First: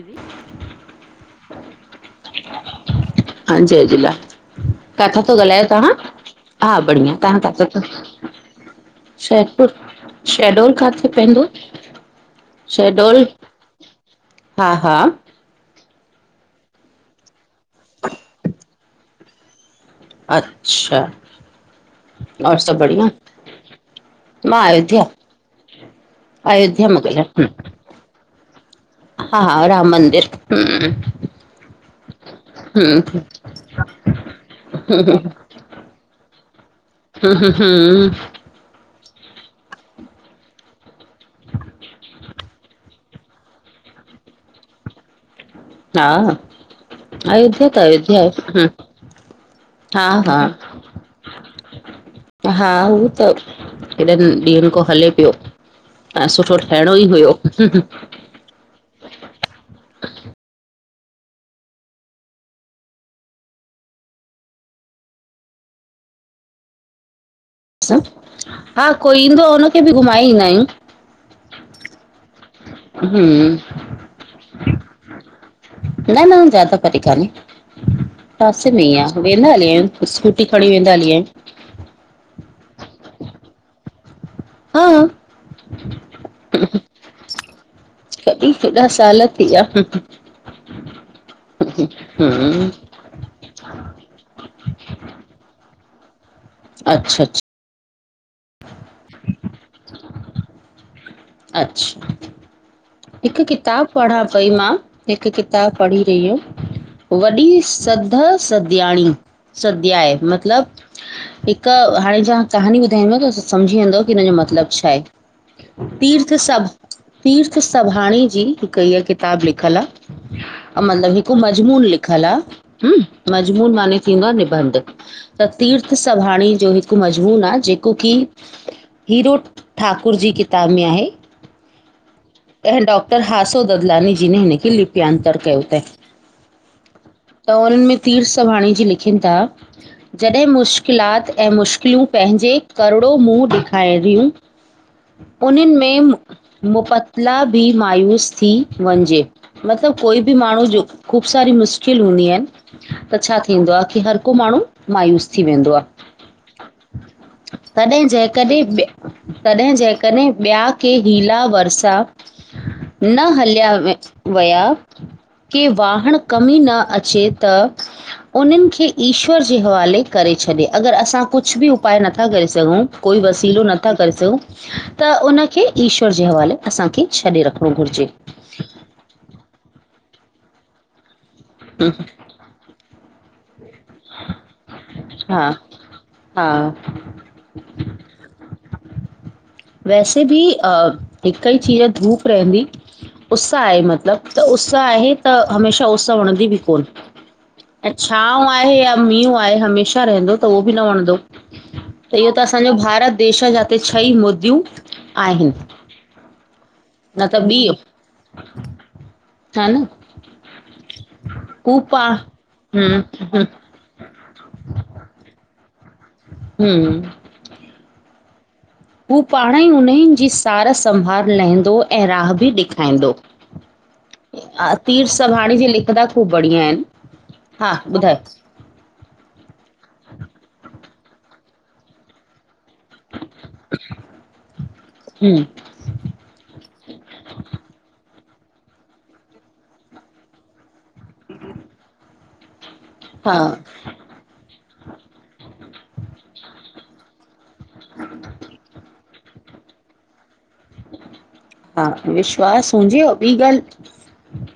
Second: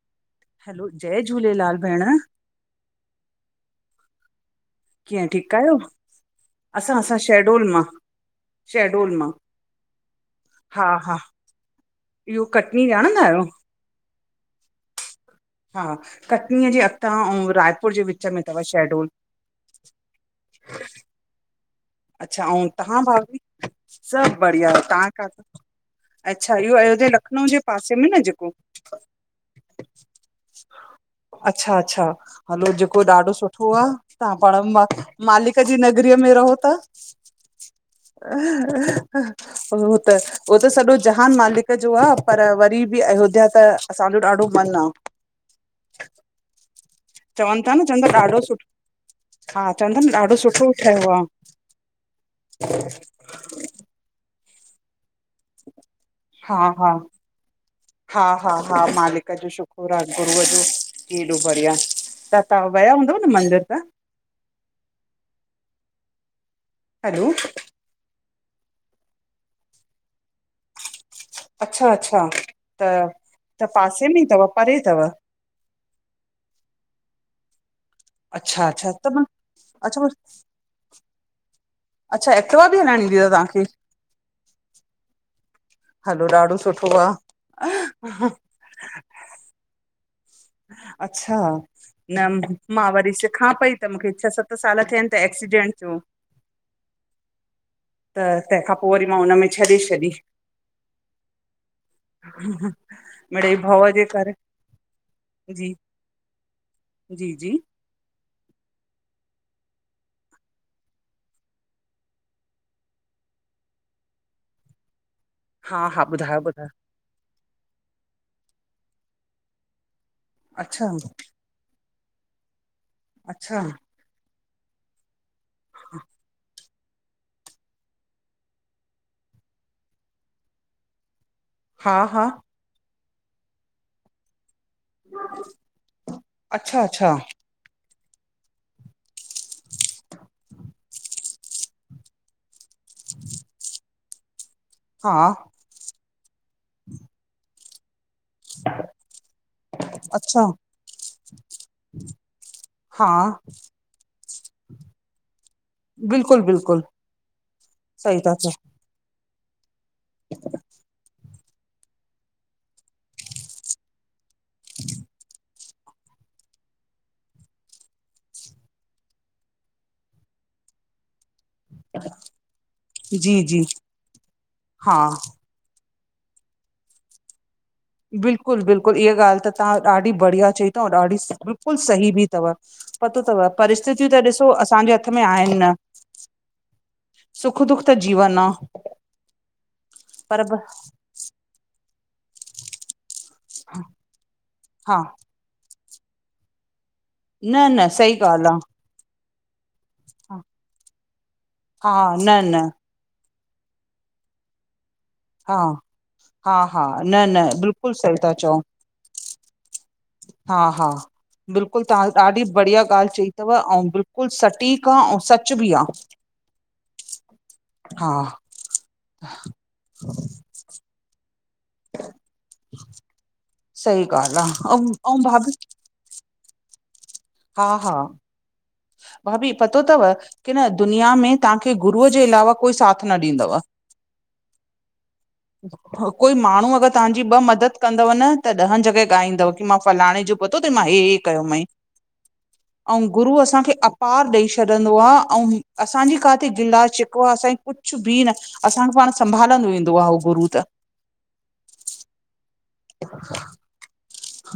जी hello, जय झूलेलाल भेण। हा, जय झूलेलाल काथो कीअं ता ठीकु ॻाल्हायो आहियो तव्हां? हा असां बढ़िया, असां तव्हां शहडोल त त मां शहडोल मां शेदपुर शेडोल काथे पइंदो? हियो कटनी ॼाणंदा आहियो? हा हा हा, कटनीअ जे अगता आऊं रायपुर जे विच में तव शेडोल। अच्छा। अच्छा और आऊं सभु तव्हां बढ़िया भाभी, सभु मां बढ़िया अयोध्या तव्हां खां था अच्छा, इहो मां अयोध्या ॻाल्हायां लखनऊ जे पासे में न जेको। हा हा। राम मंदिर हम्म। अचछा अच्छा। हलो जेको हम्म ॾाढो सुठो आ, तां पाण म मालिक जी नगरीअ में रहो था। हम्म ह हम्म ह। हु त उहो त सॼो जहान मालिक जो आ, पर वरी बि अयोध्या त असांजो ॾाढो मन आ। हा हा चवनि अयोध्या था त न चवनि था अयोध्या आहे। ॾाढो हम्म, सुठो चवनि था हा न ॾाढो हा। सुठो ठहियो आ हा हू त हेॾनि ॾींहनि खों हले पियो। ऐं सुठो हा हा ठहिणो ई हुयो। हा हा हा मालिक जो शुकुर आ, गुरूअ जो कि हेॾो बढ़िया। त तां वया हूंदव न मंदर त हलो अच्छा, हा, कोई ईंदो हुनखे बि घुमाए ईंदा आहियूं। अच्छा अच्छा, त हम्म त पासे में ई थव, परे अथव? न न उ ज्यादा परे काने, अच्छा पासे में अच्छा ई आ त मां वेंहदा हली आहिन अच्छा स्कूटी खणी वेंदा हली आहिन। अच्छा, एक्टिवा बि हलाइण ईंदी तव तहांखे? हा हलो, ॾाढो सुठो आ। हेॾा साल थी वया। अच्छा, न हम्म मा वरी सि -खां पई, त मूंखे छ सत साल थियाइन त एक्सीडेंट थियो। अच्छा अच्छा त तंहिंखां पो, वरी मां हुनमें छॾे छॾी। अच्छा हूं हूं हिक किताब पढ़ां पई मां, हिक जी किताब पढ़ी रही हम जी वॾी जी सध, सध्याणी, सध्याय मतलब हिक हाणे जा कहाणी ॿुधाईंदीमांव त सम्झी वेंदव की हिन जो मतलब छाहे? हा हा तीर्थ ॿुधायो सभ, ॿुधायो तीर्थ सभाणी जी हिक हीअ किताब लिखल आ। अच्छा मतलब हिक मजमून लिखल आ, हूं, अच्छा मजमून मानें थींदो आ निबंध, त तीर्थ सभाणी जो हिक हिक मज़मून आ, जेको की हीरो ठाकुर जी किताब में आहे। हा हा अहिं डॉक्टर हासो ददलानी जी ने हिनखे लिपियांतर कयो तैं। अच्छा अच्छा त उन्में तीर्थ संभाणी जी लिखिन था जॾहिं मुश्किलात ऐं मुश्किलूं पंहिंजे करोंड़ो मुंह ॾेखारियूं, हा उनिन में मुपतला बि मायूस थी वञजे, मतलब कोई बि अच्छा माण्हूं, जो ख़ूब सारी मुश्किल हूंदी एन हा त छा थींदो आ, की हर को माण्हूं मायूस थी वेंदो आ। बिल्कुलु बिल्कुलु तॾहिं, सही था चओ जेकॾहिं तॾहिं जे कॾहिं ॿिया के हीला वरसा न हलिया वया के वाहण कमीं न अचे त उनिन खे ईश्वर जे हवाले करे छॾे, अगर असां कुछ बि उपाय नथा करे सघूं, कोई जी वसीलो जी नथा करे सघूं, हा त उन खे ईश्वर जे हवाले, असांखे छॾे रखणो घुरजे। बिल्कुल बिल्कुल इआ ॻाल्हि तहां ॾाढ़ी बढ़िया चई तव, ॾाढ़ी बिल्कुल सही बि तव। पतो तव, परिस्थितियूं त ॾिसो असांजे हथ में हा आहिन न। हा सुख, दुख त जीवन आ। वैसे भी, अ हिक ई चीज धूप रहंदी। उस्स आहे मतलब, त उस्स हा आहे त हमेशा उस्स वणदी बि कोन। न न ऐं सही छांव ॻाल्हि आहे या मींहुं आहे, हमेशा रहिंदो आहे त उओ बि न वंणदो, हा इहो न त न असांजो भारत देश जा ते छई मुदयूं आहिन। हा हा हा, न न, बिल्कुल सही ता चओ। हा न? हा हा, हू बिल्कुल तां पा ॾाढी बढ़िया हम्म ॻाल्हि चई हम्म तव औं बिल्कुल बिल्कुल सटीक आ, औं सच बि आ। हू हा हू पाण्हंई हुनई जी सार संभाल लहिंदो ऐं राह बि ॾेखाईंदो सही ॻाल्ह आ अंउं -अंउं भाभी हिकु ॿ खूब बढ़िया हिनि, हा ॿुधायो भाभी पतो तव की न दुनिया में तहांखे गुरूअ जे अलावा कोई साथ न ॾींदव हम्म कोई माण्हूं अगरि तहांजी ॿ मदद कंदव न त ॾहनि जॻहि ॻाईंदव की मां फलाणे जो पतो तई मां हे हे कयो मंइ अंउं हा गुरु असां खे अपार ॾई छॾंदो आ अंउं असांजी काथे गिला शिकवा असांजी कुछु बि न असांखे पांण संभालंदो वेंदो आ हो गुरू त हा विश्वास हुंजे अंउं ॿी ॻाल्हि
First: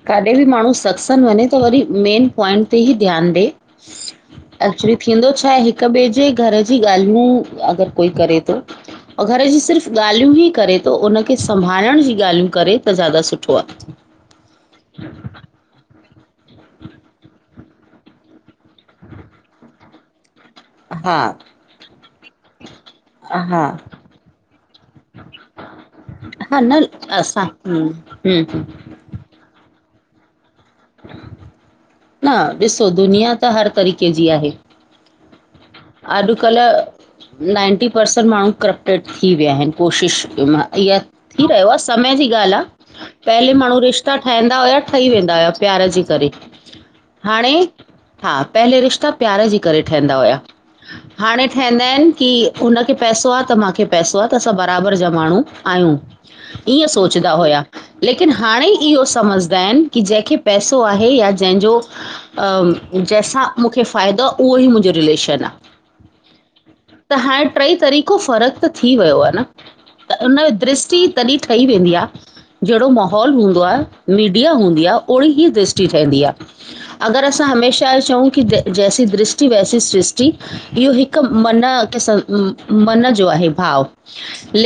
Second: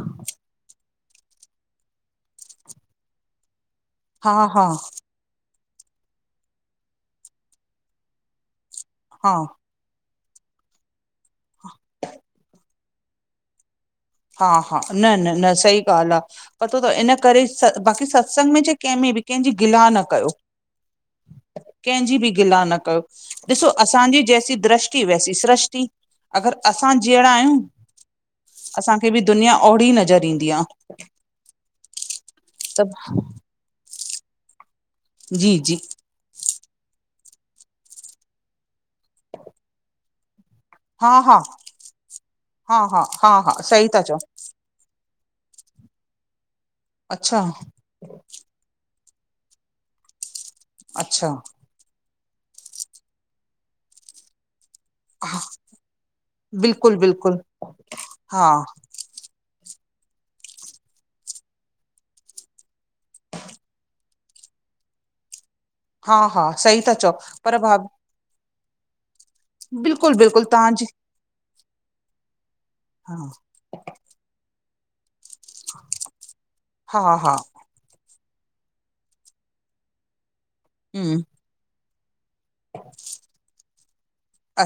काॾे बि माण्हूं सत्संग वंञें त वरी मेन प्वाइंट ते ही ध्यान ॾे हा हा एक्चुली थींदो छा हे हिक ॿिए जे घर जी ॻाल्हियूं अगरि कोई करे तो अंउं हा घर जी सिर्फ़ ॻाल्हियूं ही करे तो, उनखे संभालण जी ॻाल्हियूं करे त ज्यादा सुठो आ हा हा न न न सही ॻाल्हि आ पतो तव इन्ह करे बाक़ी सत्संग में चाए कंहिंमें बि कंहिंजी गिल्हा न कयो हा। कंहिंजी बि गिल्हा न कयो। हा ॾिसो असांजी जैसी दृष्टि वैसी सृष्टि अगरि असां जहिड़ा आहियूं हु हुं असांखे बि दुनिया ओड़ी नज़र ईंदी आ न ॾिसो दुनिया त हर तरीक़े जी आहे जी -जी ऐं अॼुकल्ह नाइंटी परसेंट माण्हूं करप्ट टेड थी विया हिनि कोशिशि कि मां इह्या हा हा थी रहियो आ समय जी ॻाल्हि आ हा हा हा हा पहिले माण्हूं सही ता रिश्ता चओ ठहंदा हुया ठही वेंदा हुया प्यार जे करे, अच्छा हाणें हा पहिले रिश्ता प्यार जे करे ठहिंदा हुया अच्छा हाणें ठंहिंदा इनि की हुन खे पैसो आ त माखे पैसो आ असां त बराबरि जा हा माण्हूं आहियूं ईअं बिल्कुलु सोचदा बिल्कुलु हुया लेकिन हा हाणे इह्यो समझदा इनि की जंहिंखे पैसो आहे या जंहिंजो अं जंहिंसां मूंखे फ़ायदो आ उहोई मुंजो रिलेशन आ हा हा सही ता चओ पर भाभी पको फ़र्क त थी वयो आ न बिल्कुलु त उन बिल्कुलु तव्हांजी दृष्टि तॾीहिं ठही वेंदी आ जहिड़ो हा माहौल हूंदो आहे मीडिआ हूंदी आ ओड़ी ही दृष्टि ठहंदी आ हा अगरि हा असां हमेशा चऊं कि द जैसी दृष्टि वैसी सृष्टि इह्यो हिकु हम्म मन खे सं मन जो आहे भाव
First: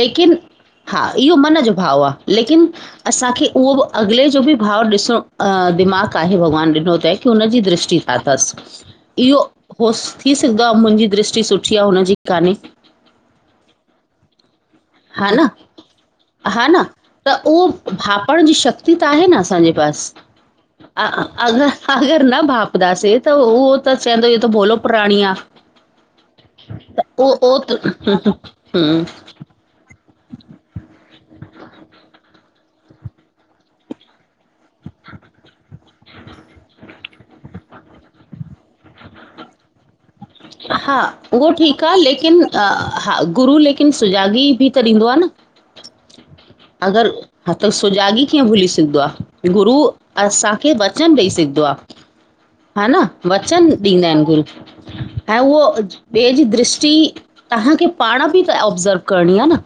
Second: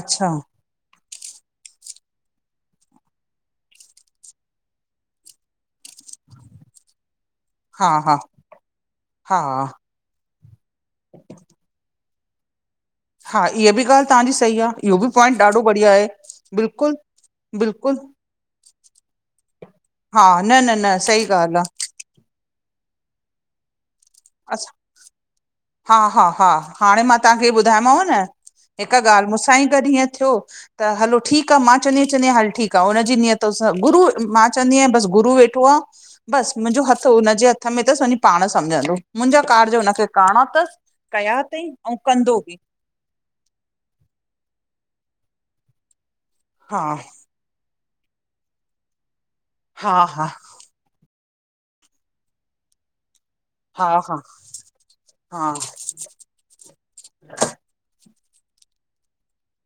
अच्छा हा इह्यो मन जो भाव आ लेकिन असांखे उहो बि अॻिले जो बि भाव ॾिसणो, अ दिमाग़ु आहे भॻवानु ॾिनो तईं की हुनजी हा दृष्टि छा हा थसि इह्यो हा होसि दव मुंजी दृष्टि सुठी आ हुनजी कान्हे हा इह्य बि ॻाल्हि तहांजी सही आ इहो बि हा पॉइंट न, ॾाढो बढ़िया आहे हा न बिल्कुल त उहो बिल्कुल भांपण जी शक्ति त आहे न असांजे पास हा न न न सही ॻाल्हि आ अअगरि अगरि न भांपदासे त उहो त चइंदो इह्यो त अस भोलो प्राणी आ हा हा हा हाणे मां उहो तव्हांखे उहो ॿुधायोमांव न त हिकु हा ॻाल्ह मूंसां ई गॾु ईएंं थियो। त हलो ठीक आहे चंदीयां चंदी आय हल ठीक आहे हुनजीनियत गुरु मां चवंदी आहियां बि गुररु वेठा - - ठो बस मुंहिंजो हथ हुनजे हथ में अथस वञी पाण सम्झंदो मुंहिंजा कारज हुनखे - - हा उहो ठीक आ कंदो लेकिन बि अ - - हा गुरु लेकिन सुजाॻी बि त ॾींदो आहे न हा अगर - - हथ सुजाॻी कीअं भुली सघंदो आहे गुरू हा हा अस - - खे वचन ॾेई सघंदो आहे हा न वचन हा ॾींदा हा आहिन गुरू - - ऐं हा उहो ॿिए जी दृष्टि तव्हांखे पाण बि ऑब्ज़र्व करणी आहे न।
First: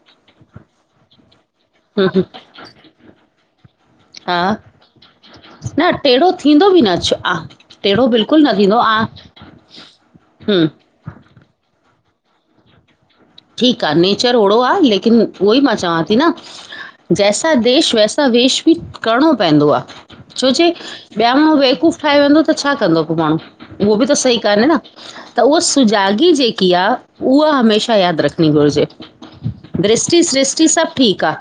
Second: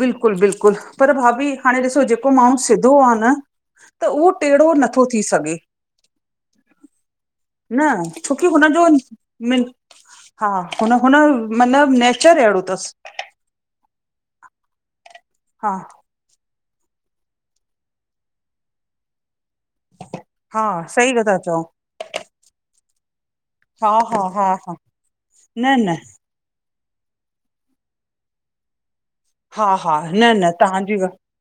बिल्कुल बिल्कुल पर भाभी हाणे ॾिसो जेको माण्हू सिधो आहे न - - त उहो हा टेढ़ो नथो थी सघे। न टेढ़ो थींदो बि न आ न टेढ़ो छोकी बिल्कुल न थींदो। हुनजो मिन हा हम्म हुन हुन मतलब नेचर अहिड़ो अथस। ठीक आ नेचर ओड़ो आहे लेकिन उहो ई हा मां चवां थी न - जैसा देश वैसा वेश बि करिणो पवंदो आ। छो हा जे सही ॿिया था माण्हू चओ बेवकूफ़ ठाहे वेंदो त छा कंदो को माण्हू। हा उहो बि त हा सही हा कन्हे हा न त उहा न न सुजाॻी जेकी आहे उहा हमेशह। यादि रखणी घुरिजे हा हा दृष्टि न न सृष्टि सभ तव्हांजी ठीक ॻाल्हि आ।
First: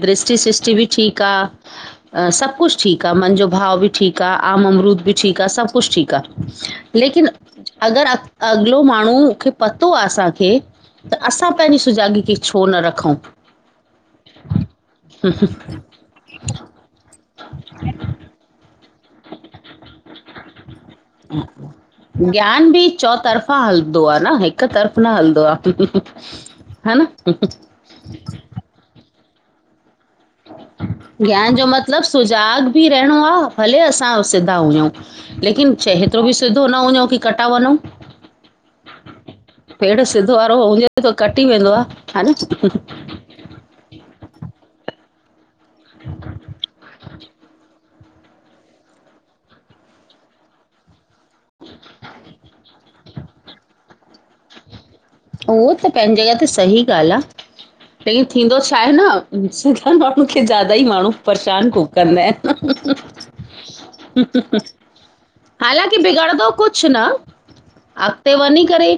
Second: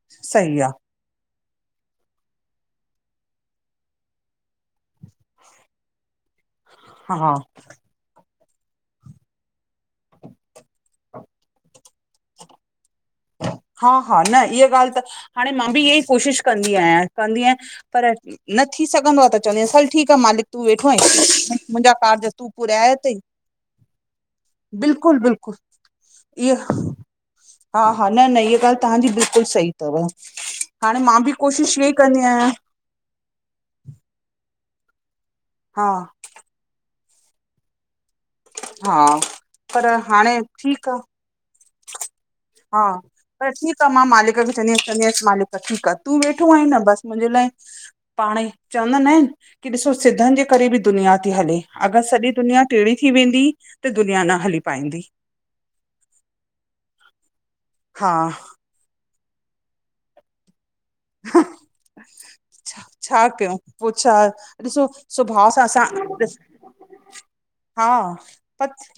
दृष्टि सही आ सृष्टि बि ठीक आ। सभु कुझु ठीक आ मन जो भाव बि ठीक आ आम अमरूद बि ठीक आहे सभ कुझ ठीक आ। लेकिन हा अगर अॻिलो माण्हू खे पतो आहे असांखे - - त असां पंहिंजी सुजाॻी खे छो न रखूं। हा हा न इहा ॻाल्ह त हाणे मां बि इहे ई कोशिश कंदी आहियां कंदी आहियां। पर न थी सघंदो आहे त चवंदी सल ठीक आ मालिक तूं वेठो आहीं मुंहिंजा। कार्ज तूं ज्ञान बि पुराया चौ अथई तरफ़ा हलंदो आहे न हिक तरफ़ो न बिल्कुलु हलंदो बिल्कुलु आहे इहो हा न। ह - - हा हा न न हीअ ॻाल्ह तव्हांजी बिल्कुल सही अथव हाणे मां बि कोशिश इह ई कंदी आहियां। र भले असांधाेतो। हा सिधो न वञो की कटा वञूं हा पर पे सिध हाणे वारो हुजे ठीकु आहे थो। कटी वेंदो आहे हा नी। हा पर ठीक आहे मां मालिका बि त अनीस मालिक। त ठीक आहे तूं वेठो आहीं न बसि मुंहिंजे लाइ। पाण ई चवंदा आहिन की ॾिसो सिधन जे करे बि दुनिया। हले अगर सॼी दुनिया टीणी थी वेंदी त दुनिया न हली पाईंदी। उहो त पंहिंजी जॻह ते सही ॻाल्ह आ हा लेकिन थींदो। छा आहे न स माण्हू खे ज्यादा ई माण्हू। परेशान कुक न छा कयूं पोइ छा ॾिसो सुभाउ सां असां हालाकी बिगड़ंदो। कुझ न हा अॻिते वञी पत करे।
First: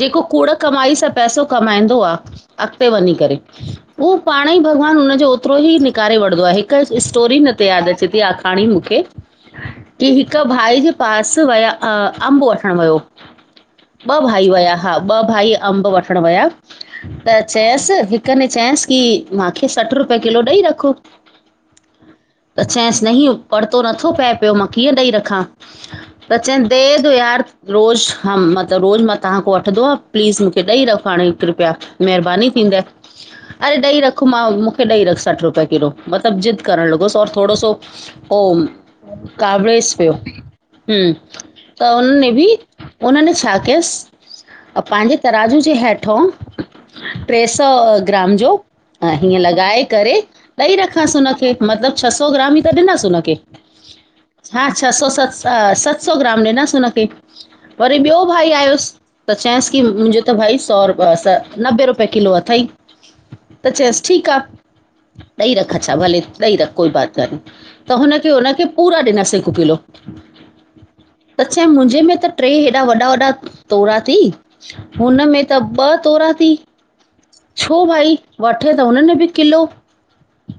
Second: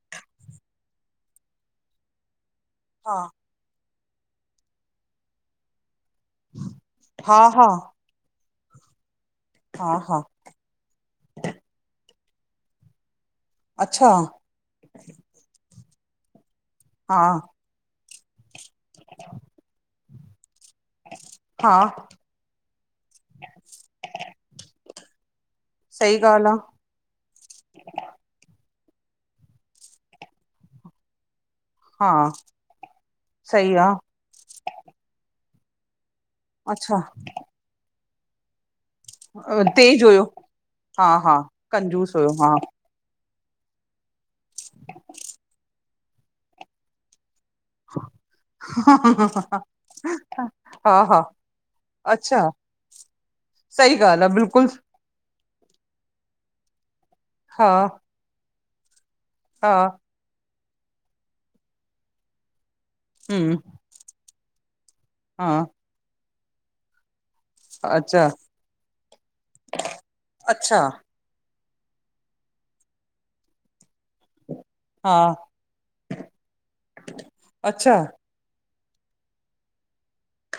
जेको कूड़ कमाई सां पैसो कमाईंदो आहे अॻते वञी हा करे। उहो पाणे ई भॻवानु हुनजो ओतिरो ई निकारे वठंदो आहे हिकु हा स्टोरी न ते हा यादि अचे थी आख़िर। हाणी मूंखे हा हा की। ॿ भाई जे पास विया अमब वठण वियो अच्छा ॿ भाई विया। हा ॿ भाई अमब वठणु विया हा त चयस - - हिक न चयाांस की मूंखे सठि रुपये किलो ॾेई रखो। हा - - त चांंसि नह परतो नथो पए पियो मां कीअं ॾेई रखां। सही त ॻाल्हि आ, चेन दे दो यार। रोज़ हा मांत तबु रोज़ मां तव्हांख वठंदो आ प्लीज़ मूंखे ॾेई रख हाणे ई कृपया हा महिरबानी थींदई सही अरे आ, ॾेई रख मां मूंखे ॾेई रख सठि रुपिया किलो। मतिलब ज़िद करण अच्छा लॻोस और थोड़ो सो हो कावड़ेस तेज पियो हुयो हा हम, हा त हुन कंजूस हुयो में बि हा हुनननि छा कयसि, पंहिंजे तराजू जे हेठो [inaudible] ट्रे सौ ग्राम जो अ हीअं लॻाए करे ॾेई हा रखांसि हा हुनखे। मतिलबु छह सौ अच्छा ग्राम ई त ॾिनसि हुनखे। सही ॻाल् आ हा बिल्कुल। छह सौ सत त सत सौ ग्राम ॾिनसि हुनखे हा वरी ॿियो भाई आयुसि त हा चयसि की मुंहिंजो त भई सौ रुप नबे रुपए किलो अथई। हम्म त चस ठीकु आ। हा ॾेई रख अच्छा भले ॾई रख कोई बात काने। त अच्छा हुनखे हुनखे पूरा ॾिनासीं हिकु किलो। अच्छा त छा मुंहिंजे में त टे हेॾा वॾा वॾा तोरा थी हा हुनमें त ॿ तोरा थी छो अच्छा भाई? वठे त हुननि बि किलो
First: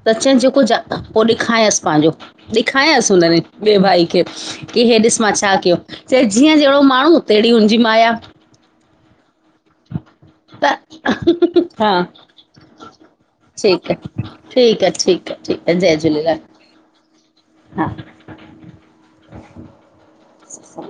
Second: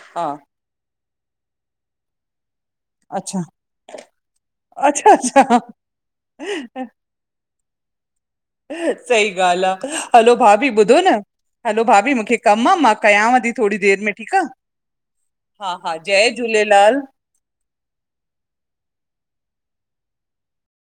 त हा चई जेको ज पो ॾेखायांसि पंहिंजो। ॾेखारियांसि अच्छा हुननि ॿिए भाई खे की इह अच्छा ॾिस मां छा अच्छा कयो चए जीअं जहिड़ो माण्हू तहिड़ी हुनजी माया। सही ॻाल्हि आ। हलो भाभी त ॿुधो न हलो हा भाभी मूंखे कमु आ मां कयांव थी थोरी ठीकु देरि में आहे, ठीकु आ आहे, ठीकु आहे, ठीकु हा आहे, हा जय झूलेलाल झूलेलाल। हा। हा [inaudible]